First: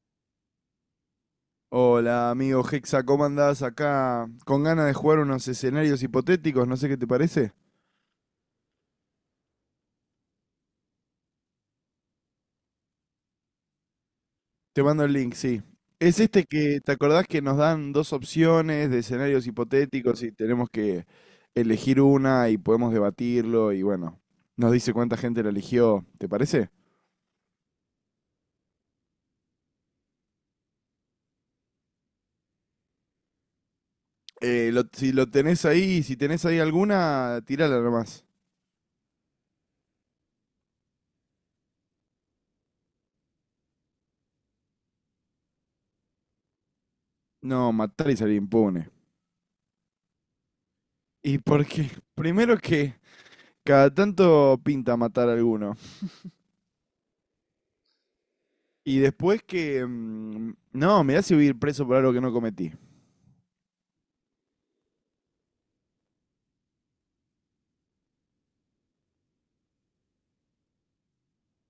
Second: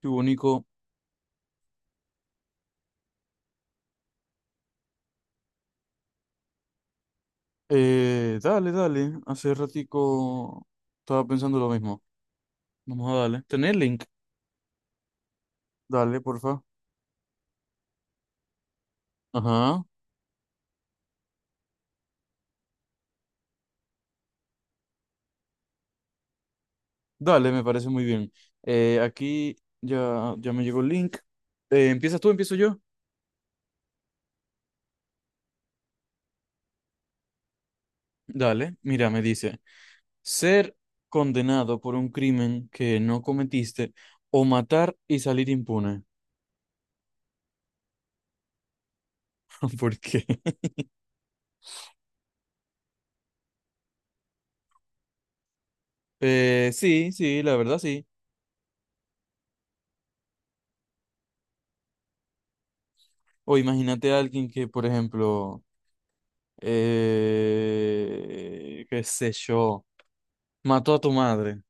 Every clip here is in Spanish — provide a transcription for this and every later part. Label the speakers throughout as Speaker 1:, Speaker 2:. Speaker 1: Qué bonito.
Speaker 2: Hola, amigo Hexa, ¿cómo andás acá? Con ganas de jugar unos escenarios hipotéticos, no sé qué te parece.
Speaker 1: Dale. Hace ratico estaba pensando lo mismo. Vamos a darle. ¿Tenés link?
Speaker 2: Te mando el link, sí.
Speaker 1: Dale,
Speaker 2: Es este
Speaker 1: porfa.
Speaker 2: que, ¿te acordás que nos dan dos opciones de escenarios
Speaker 1: Ajá.
Speaker 2: hipotéticos y tenemos que elegir una y podemos debatirlo y bueno, nos dice cuánta gente la eligió, ¿te parece?
Speaker 1: Dale, me parece muy bien. Aquí ya me llegó el link. ¿Empiezas tú? ¿Empiezo yo?
Speaker 2: Si lo tenés ahí, si tenés ahí alguna, tirala nomás.
Speaker 1: Dale. Mira, me dice. Ser condenado por un crimen que no cometiste o matar y salir impune.
Speaker 2: No, matar y salir impune.
Speaker 1: ¿Por qué?
Speaker 2: Y porque, primero que cada tanto pinta matar a alguno.
Speaker 1: Sí, sí, la verdad sí.
Speaker 2: Y después que... no, me hace ir preso por algo que no cometí.
Speaker 1: O imagínate a alguien que, por ejemplo, qué sé yo. Mató a tu madre.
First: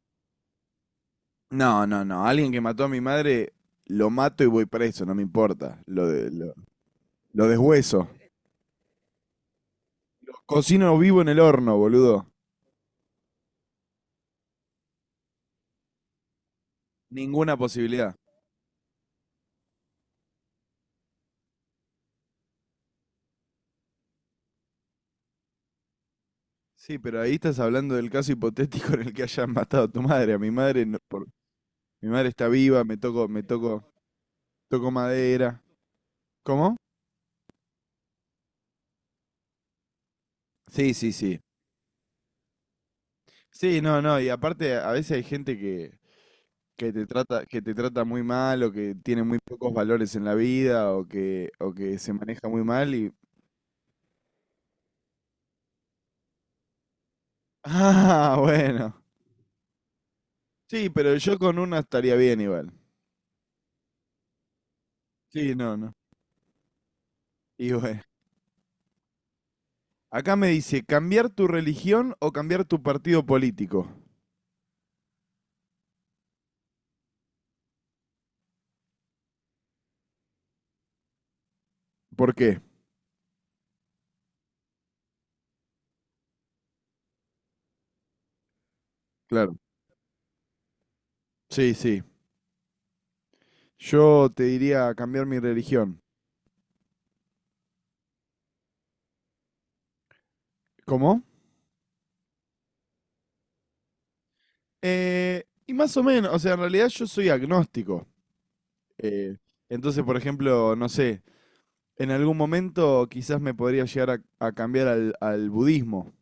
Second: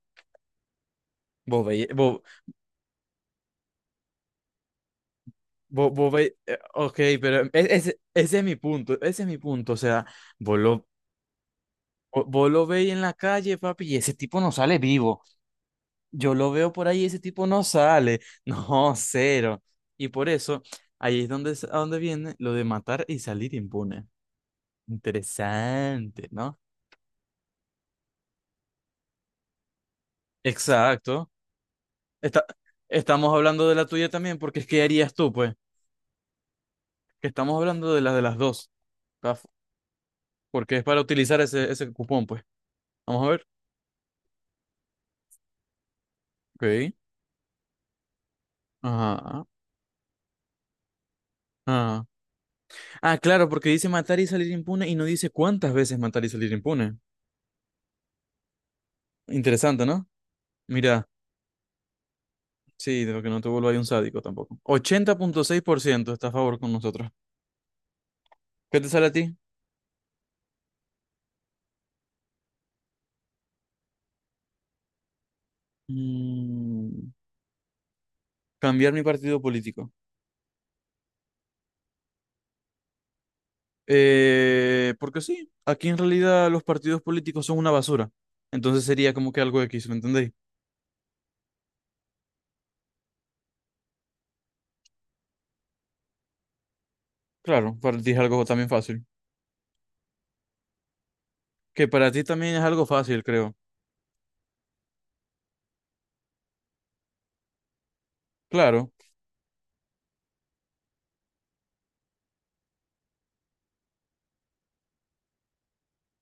Speaker 1: Vos veis,
Speaker 2: No, no,
Speaker 1: vos,
Speaker 2: no. Alguien que mató a mi madre, lo mato y voy preso, no me importa.
Speaker 1: vos, vos veí- ok, pero
Speaker 2: Lo
Speaker 1: ese,
Speaker 2: deshueso.
Speaker 1: ese es mi punto, ese es mi punto. O sea, vos lo,
Speaker 2: Cocino vivo en el horno, boludo.
Speaker 1: vos lo veis en la calle, papi, y ese tipo no sale vivo. Yo lo veo por ahí y ese tipo
Speaker 2: Ninguna
Speaker 1: no
Speaker 2: posibilidad.
Speaker 1: sale. No, cero. Y por eso, ahí es a donde viene lo de matar y salir impune. Interesante, ¿no?
Speaker 2: Sí, pero ahí estás hablando del caso hipotético en el que hayan matado a tu madre. A mi madre,
Speaker 1: Exacto.
Speaker 2: mi madre
Speaker 1: Está,
Speaker 2: está viva,
Speaker 1: estamos
Speaker 2: me
Speaker 1: hablando de
Speaker 2: toco,
Speaker 1: la tuya también, porque es que
Speaker 2: toco
Speaker 1: harías tú, pues.
Speaker 2: madera. ¿Cómo?
Speaker 1: Que estamos hablando de las dos, ¿tá? Porque es
Speaker 2: Sí,
Speaker 1: para
Speaker 2: sí,
Speaker 1: utilizar
Speaker 2: sí.
Speaker 1: ese cupón, pues. Vamos a ver.
Speaker 2: Sí, no, no, y aparte a veces hay gente
Speaker 1: Ok.
Speaker 2: que te trata muy mal o que tiene muy
Speaker 1: Ajá.
Speaker 2: pocos valores en la vida o que
Speaker 1: Ah.
Speaker 2: se maneja muy mal y...
Speaker 1: Ah, claro, porque dice matar y salir impune y no dice cuántas veces matar y salir impune.
Speaker 2: Ah, bueno.
Speaker 1: Interesante, ¿no?
Speaker 2: Sí,
Speaker 1: Mira,
Speaker 2: pero yo con una estaría bien igual.
Speaker 1: sí, de lo que no te vuelva ahí un sádico tampoco. ochenta punto
Speaker 2: Sí,
Speaker 1: seis
Speaker 2: no,
Speaker 1: por
Speaker 2: no.
Speaker 1: ciento está a favor con nosotros.
Speaker 2: Y bueno.
Speaker 1: ¿Qué te sale a ti?
Speaker 2: Acá me dice, ¿cambiar tu religión o cambiar tu partido político?
Speaker 1: Mm, cambiar mi partido político.
Speaker 2: ¿Por qué?
Speaker 1: Porque sí, aquí en realidad los partidos políticos son una basura. Entonces sería como que
Speaker 2: Claro.
Speaker 1: algo X, ¿me entendéis?
Speaker 2: Sí, sí. Yo te diría cambiar mi religión.
Speaker 1: Claro, para ti es algo también fácil.
Speaker 2: ¿Cómo?
Speaker 1: Que para ti también es algo fácil, creo.
Speaker 2: Y más o menos, o sea, en realidad yo soy agnóstico.
Speaker 1: Claro,
Speaker 2: Eh, entonces, por ejemplo, no sé, en algún momento quizás me podría llegar a cambiar al budismo,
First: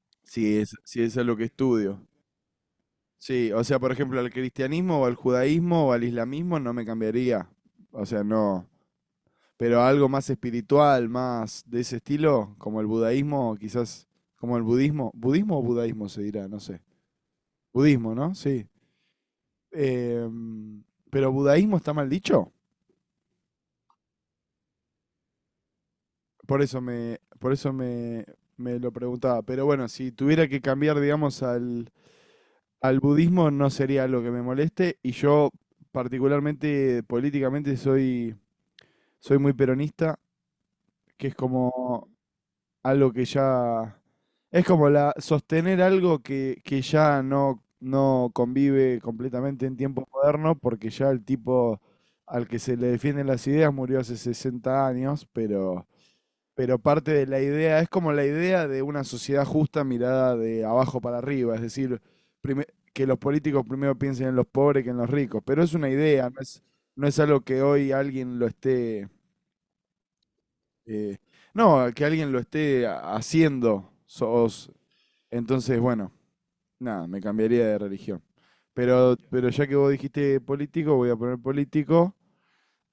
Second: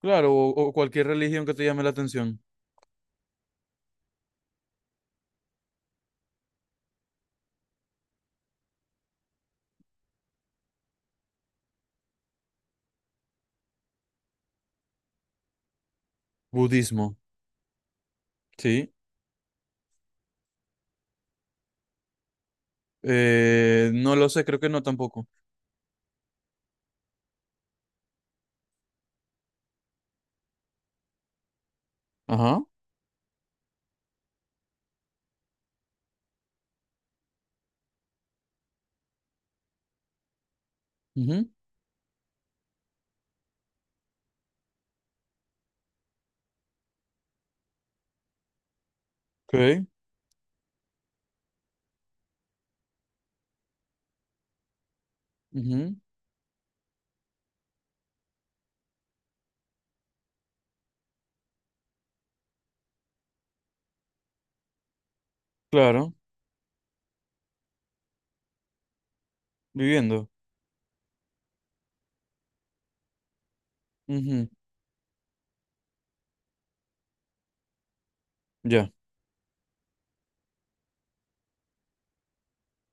Speaker 1: claro, o
Speaker 2: si
Speaker 1: cualquier
Speaker 2: es lo
Speaker 1: religión
Speaker 2: que
Speaker 1: que te llame la
Speaker 2: estudio.
Speaker 1: atención.
Speaker 2: Sí, o sea, por ejemplo, al cristianismo o al judaísmo o al islamismo no me cambiaría. O sea, no. Pero algo más espiritual, más de ese estilo, como el budaísmo, quizás, como el budismo. ¿Budismo o budaísmo se dirá? No sé.
Speaker 1: Budismo,
Speaker 2: Budismo, ¿no? Sí.
Speaker 1: sí.
Speaker 2: Em, pero budaísmo está mal dicho.
Speaker 1: No lo sé, creo que no tampoco.
Speaker 2: Por eso me, por eso me, me lo preguntaba. Pero bueno, si tuviera que cambiar, digamos,
Speaker 1: Ajá.
Speaker 2: al budismo no sería algo que me moleste y yo particularmente políticamente soy muy peronista, que es
Speaker 1: Ujú.
Speaker 2: como algo que ya... Es como sostener algo que ya no convive completamente en
Speaker 1: Ok.
Speaker 2: tiempo moderno porque ya el tipo al que se le defienden las ideas murió hace 60 años,
Speaker 1: Ujú.
Speaker 2: pero parte de la idea, es como la idea de una sociedad justa mirada de abajo para arriba, es decir, prime- que los políticos primero piensen en los pobres que en los ricos, pero es una
Speaker 1: Claro,
Speaker 2: idea, no es algo que hoy alguien lo esté,
Speaker 1: viviendo.
Speaker 2: eh, no, que alguien lo esté haciendo.
Speaker 1: Ujú.
Speaker 2: Sos, entonces, bueno, nada, me cambiaría de religión.
Speaker 1: Ya.
Speaker 2: Pero ya que vos dijiste político, voy a poner político.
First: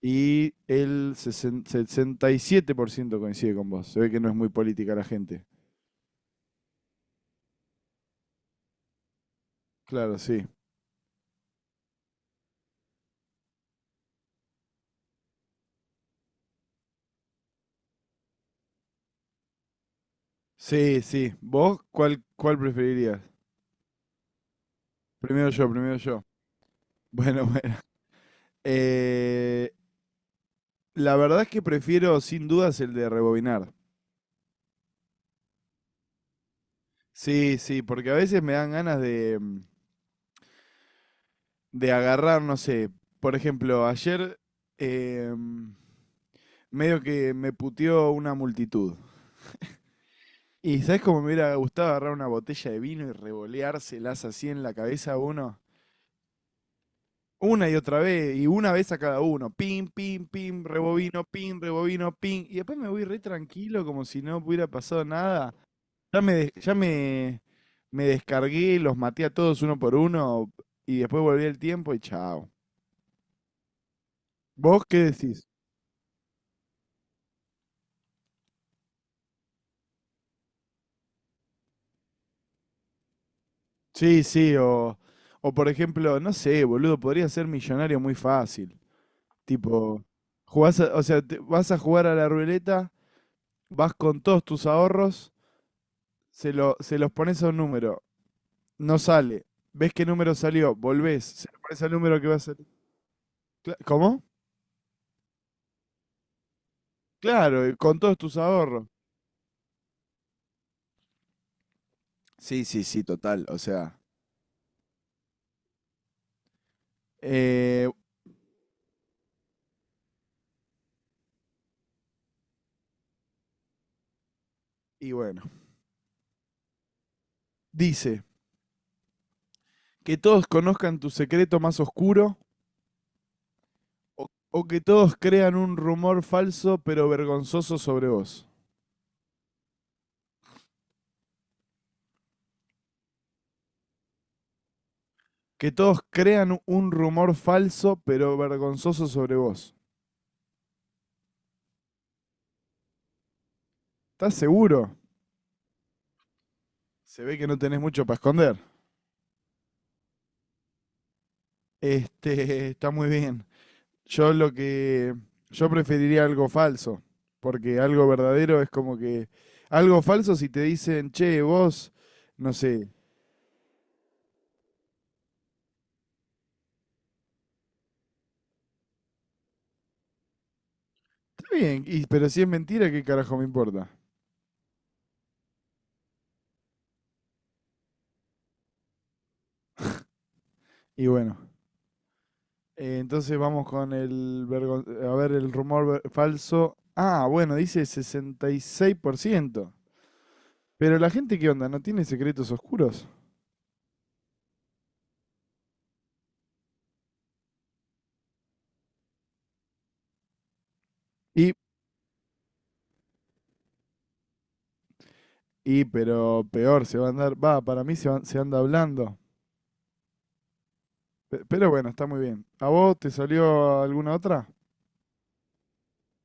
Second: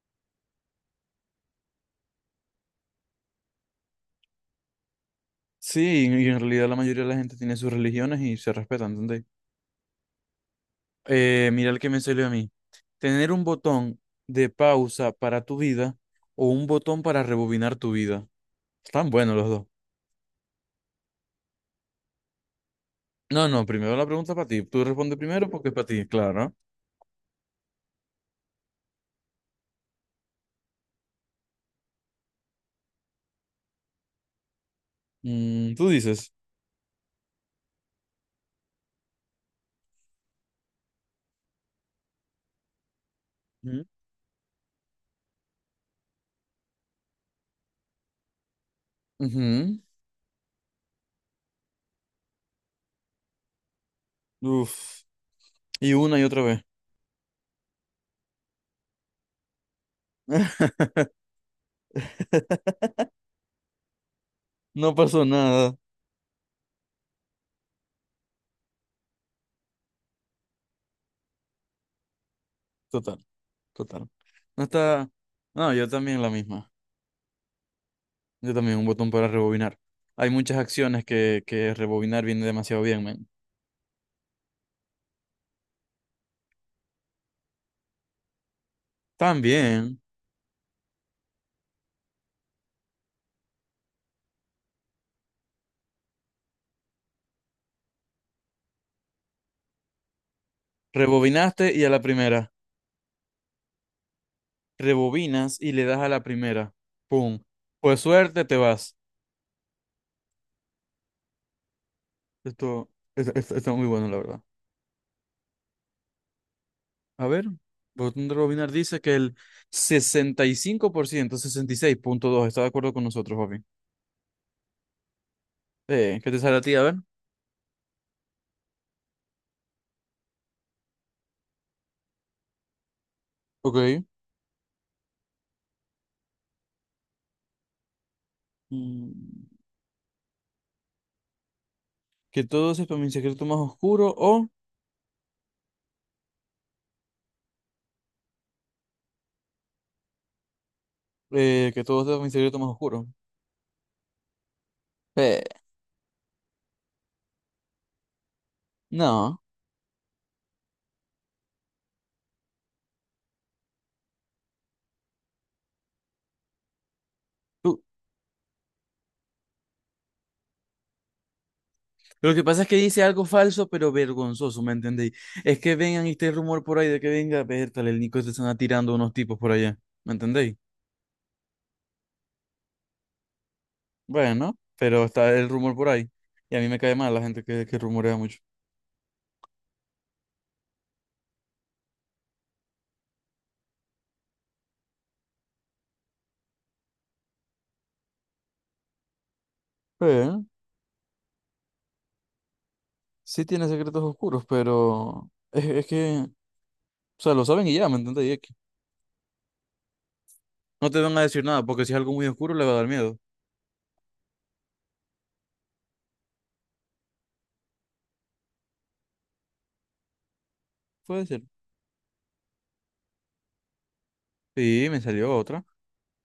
Speaker 2: Y el 67% coincide con vos. Se ve que no es muy política la gente.
Speaker 1: Sí, y en realidad la mayoría de la gente tiene sus religiones y se respetan, ¿entendés?
Speaker 2: Claro, sí.
Speaker 1: Mira el que me salió a mí. Tener un botón de pausa para tu vida o un botón para rebobinar tu vida. Están buenos los dos.
Speaker 2: Sí, sí. ¿Vos cuál preferirías?
Speaker 1: No, no, primero la pregunta para ti. Tú respondes primero
Speaker 2: Primero
Speaker 1: porque
Speaker 2: yo,
Speaker 1: es para
Speaker 2: primero
Speaker 1: ti,
Speaker 2: yo.
Speaker 1: claro.
Speaker 2: Bueno, bueno. Eh, la verdad es que prefiero sin dudas el de rebobinar.
Speaker 1: Tú dices.
Speaker 2: Sí, sí, porque a veces me dan ganas de, de agarrar, no sé. Por
Speaker 1: Ujú.
Speaker 2: ejemplo, ayer eh, mm, medio que me puteó una multitud. Y ¿sabés cómo me hubiera gustado agarrar una botella de vino y revoleárselas así
Speaker 1: Ujú.
Speaker 2: en la
Speaker 1: Uf.
Speaker 2: cabeza a uno?
Speaker 1: Y una y otra vez.
Speaker 2: Una y otra vez, y una vez a cada uno. Pim, pim, pim, rebobino, pim, rebobino, pim. Y después me voy re tranquilo, como si no hubiera
Speaker 1: No
Speaker 2: pasado
Speaker 1: pasó
Speaker 2: nada.
Speaker 1: nada.
Speaker 2: Ya me, des- ya me, me descargué, los maté a todos uno por uno, y después volví el tiempo y chao.
Speaker 1: Total, total. No
Speaker 2: ¿Vos qué
Speaker 1: está.
Speaker 2: decís?
Speaker 1: No, yo también la misma. Yo también un botón para rebobinar. Hay muchas acciones que rebobinar viene demasiado bien, men.
Speaker 2: Sí, sí, o por ejemplo, no sé, boludo, podría ser millonario muy fácil.
Speaker 1: También.
Speaker 2: Tipo, o sea, vas a jugar a la ruleta, vas con todos tus ahorros, se los pones a un número. No sale. ¿Ves qué número salió? Volvés, se le
Speaker 1: Rebobinaste y
Speaker 2: parece
Speaker 1: a
Speaker 2: al
Speaker 1: la
Speaker 2: número que va a
Speaker 1: primera.
Speaker 2: salir. ¿Cómo?
Speaker 1: Rebobinas y le das a la primera. Pum.
Speaker 2: Claro, y con
Speaker 1: Pues
Speaker 2: todos tus
Speaker 1: suerte, te
Speaker 2: ahorros.
Speaker 1: vas.
Speaker 2: Sí, sí,
Speaker 1: Esto,
Speaker 2: sí, total. O
Speaker 1: está muy
Speaker 2: sea,
Speaker 1: bueno, la verdad. A ver,
Speaker 2: Eh,
Speaker 1: botón de Robinar dice que el sesenta sesenta y cinco por ciento, 66.2 está de acuerdo con nosotros, papi.
Speaker 2: y bueno,
Speaker 1: ¿Qué te sale a ti? A ver.
Speaker 2: dice, que todos conozcan tu secreto más oscuro
Speaker 1: Ok.
Speaker 2: o que todos crean un rumor falso pero vergonzoso sobre vos.
Speaker 1: Mm, que todo sepa mi secreto más oscuro o
Speaker 2: Que todos crean un rumor falso pero vergonzoso sobre vos.
Speaker 1: eh, que todo sepa mi secreto más oscuro.
Speaker 2: ¿Estás seguro?
Speaker 1: Eh,
Speaker 2: Se ve que no tenés mucho para esconder.
Speaker 1: no.
Speaker 2: Este, está muy bien. Yo lo que. Yo preferiría algo falso. Porque
Speaker 1: Tú-
Speaker 2: algo verdadero es como que. Algo falso si te dicen, che, vos.
Speaker 1: lo que
Speaker 2: No
Speaker 1: pasa es que
Speaker 2: sé.
Speaker 1: dice algo falso, pero vergonzoso, ¿me entendéis? Es que vengan y este rumor por ahí de que venga, tal el Nico se están atirando unos tipos por allá, ¿me entendéis?
Speaker 2: Está bien, y, pero si es mentira, ¿qué carajo me importa?
Speaker 1: Bueno, pero está el rumor por ahí. Y a mí me cae mal la gente que rumorea mucho.
Speaker 2: Y bueno. Entonces vamos con el. A ver, el rumor falso. Ah, bueno, dice 66%.
Speaker 1: Sí.
Speaker 2: Pero la gente, ¿qué onda? ¿No tiene secretos oscuros?
Speaker 1: Sí tiene secretos oscuros, pero es que, o sea, lo saben y ya, ¿me entendés? Y es que no te van a decir
Speaker 2: Y.
Speaker 1: nada, porque si es algo muy oscuro le va a dar miedo.
Speaker 2: Y, pero peor, se va a andar. Va, para mí se anda hablando.
Speaker 1: Puede ser.
Speaker 2: Pero bueno, está muy bien. ¿A vos te salió alguna otra?
Speaker 1: Sí, me salió otra.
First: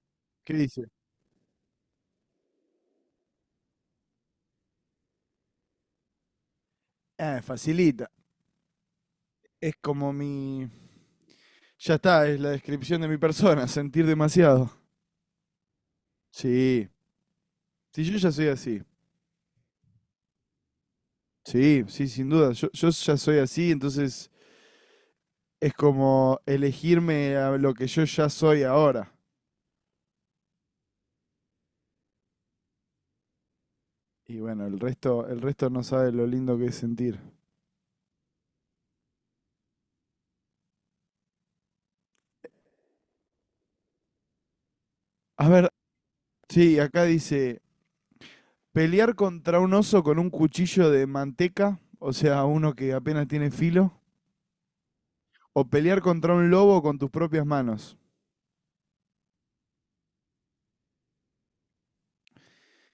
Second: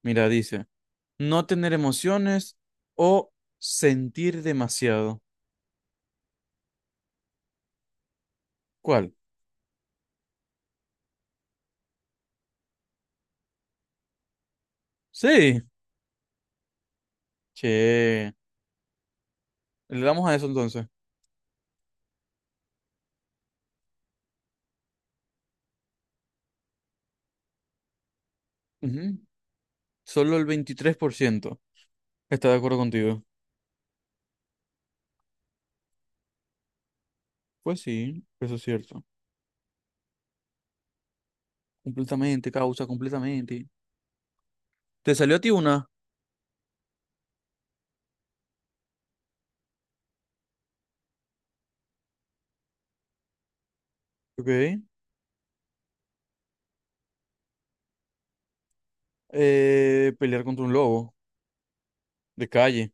Speaker 1: Mira,
Speaker 2: ¿Qué
Speaker 1: dice,
Speaker 2: dice?
Speaker 1: no tener emociones o sentir demasiado.
Speaker 2: Ah, facilita.
Speaker 1: ¿Cuál?
Speaker 2: Es como mi... Ya está, es la descripción de mi persona, sentir demasiado.
Speaker 1: Sí.
Speaker 2: Sí, sí, yo ya
Speaker 1: Che,
Speaker 2: soy así.
Speaker 1: le damos a eso entonces.
Speaker 2: Sí, sí, sin duda. Yo ya soy así, entonces es como elegirme a lo que yo ya soy ahora.
Speaker 1: Ujú. Solo el 23% está de acuerdo contigo.
Speaker 2: Y bueno, el resto no sabe lo lindo que es sentir.
Speaker 1: Pues sí, eso es cierto. Completamente, causa, completamente. ¿Te salió a
Speaker 2: A
Speaker 1: ti
Speaker 2: ver,
Speaker 1: una?
Speaker 2: sí, acá dice, pelear contra un oso con un cuchillo de manteca, o sea, uno que apenas tiene filo,
Speaker 1: Ok.
Speaker 2: o pelear contra un lobo con tus propias manos.
Speaker 1: Pelear contra un lobo. De calle.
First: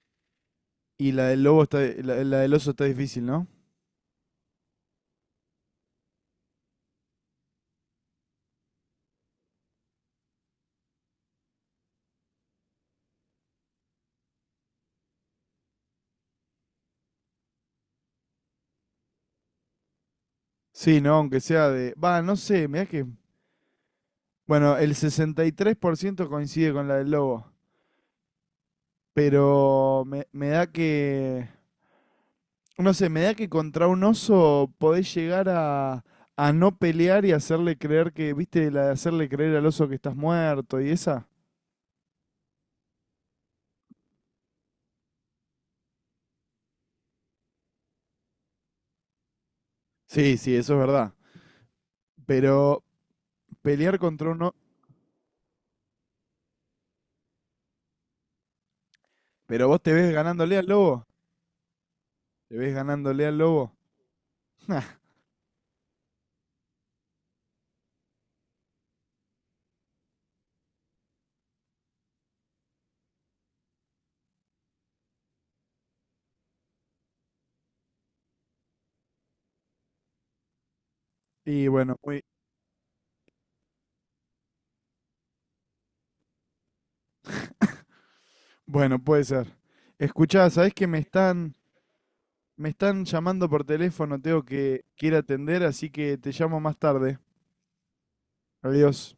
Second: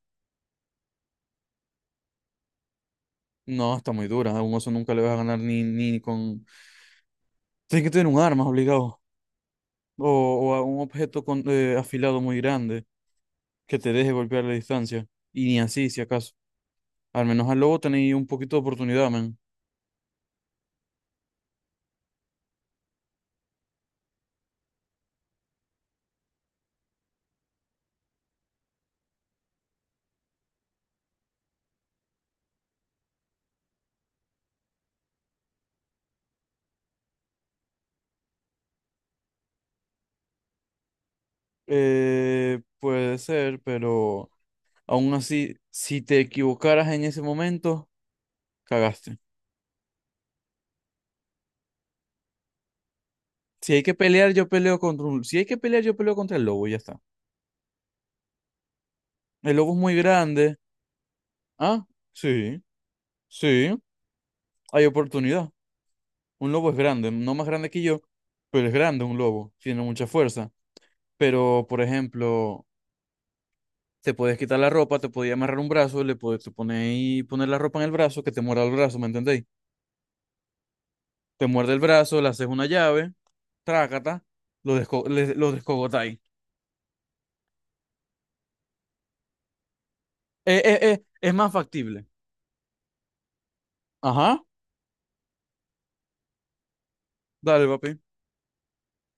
Speaker 2: Y la del lobo está, la del oso está difícil, ¿no?
Speaker 1: No, está muy dura. A un oso nunca le vas a ganar ni con... Tienes que tener un arma obligado. O, o a un objeto con, afilado muy grande que te deje golpear la distancia. Y ni así, si acaso. Al menos al lobo tenéis un poquito de oportunidad, man.
Speaker 2: Sí, ¿no? Aunque sea de... Va, no sé, mirá que... Bueno, el 63% coincide con la del lobo, pero me da que... No sé, me da que contra un oso podés llegar a no pelear y hacerle creer que, viste, la de hacerle creer al oso que estás muerto y esa.
Speaker 1: Puede ser, pero aún así, si te equivocaras en ese momento, cagaste.
Speaker 2: Sí, sí, eso es verdad. Pero
Speaker 1: Si hay que
Speaker 2: pelear contra
Speaker 1: pelear,
Speaker 2: un
Speaker 1: yo
Speaker 2: oso...
Speaker 1: peleo contra un... Si hay que pelear, yo peleo contra el lobo y ya está. El
Speaker 2: Pero
Speaker 1: lobo es
Speaker 2: vos te
Speaker 1: muy
Speaker 2: ves
Speaker 1: grande.
Speaker 2: ganándole al lobo.
Speaker 1: Ah,
Speaker 2: ¿Te
Speaker 1: sí,
Speaker 2: ves ganándole al
Speaker 1: sí,
Speaker 2: lobo?
Speaker 1: hay oportunidad. Un lobo es grande, no más grande que yo, pero es grande un lobo, tiene mucha fuerza. Pero, por ejemplo, te puedes quitar la ropa, te podía amarrar un brazo, le puedes te poner, y poner la ropa en el brazo, que te muerda el brazo, ¿me entendéis? Te
Speaker 2: Y
Speaker 1: muerde el
Speaker 2: bueno,
Speaker 1: brazo,
Speaker 2: muy,
Speaker 1: le haces una llave, trácata, lo descogotáis.
Speaker 2: bueno, puede ser. Escuchá, sabés que
Speaker 1: Es más factible.
Speaker 2: me están llamando por teléfono,
Speaker 1: Ajá,
Speaker 2: tengo que ir a atender, así que te llamo más tarde.
Speaker 1: dale, papi.
Speaker 2: Adiós.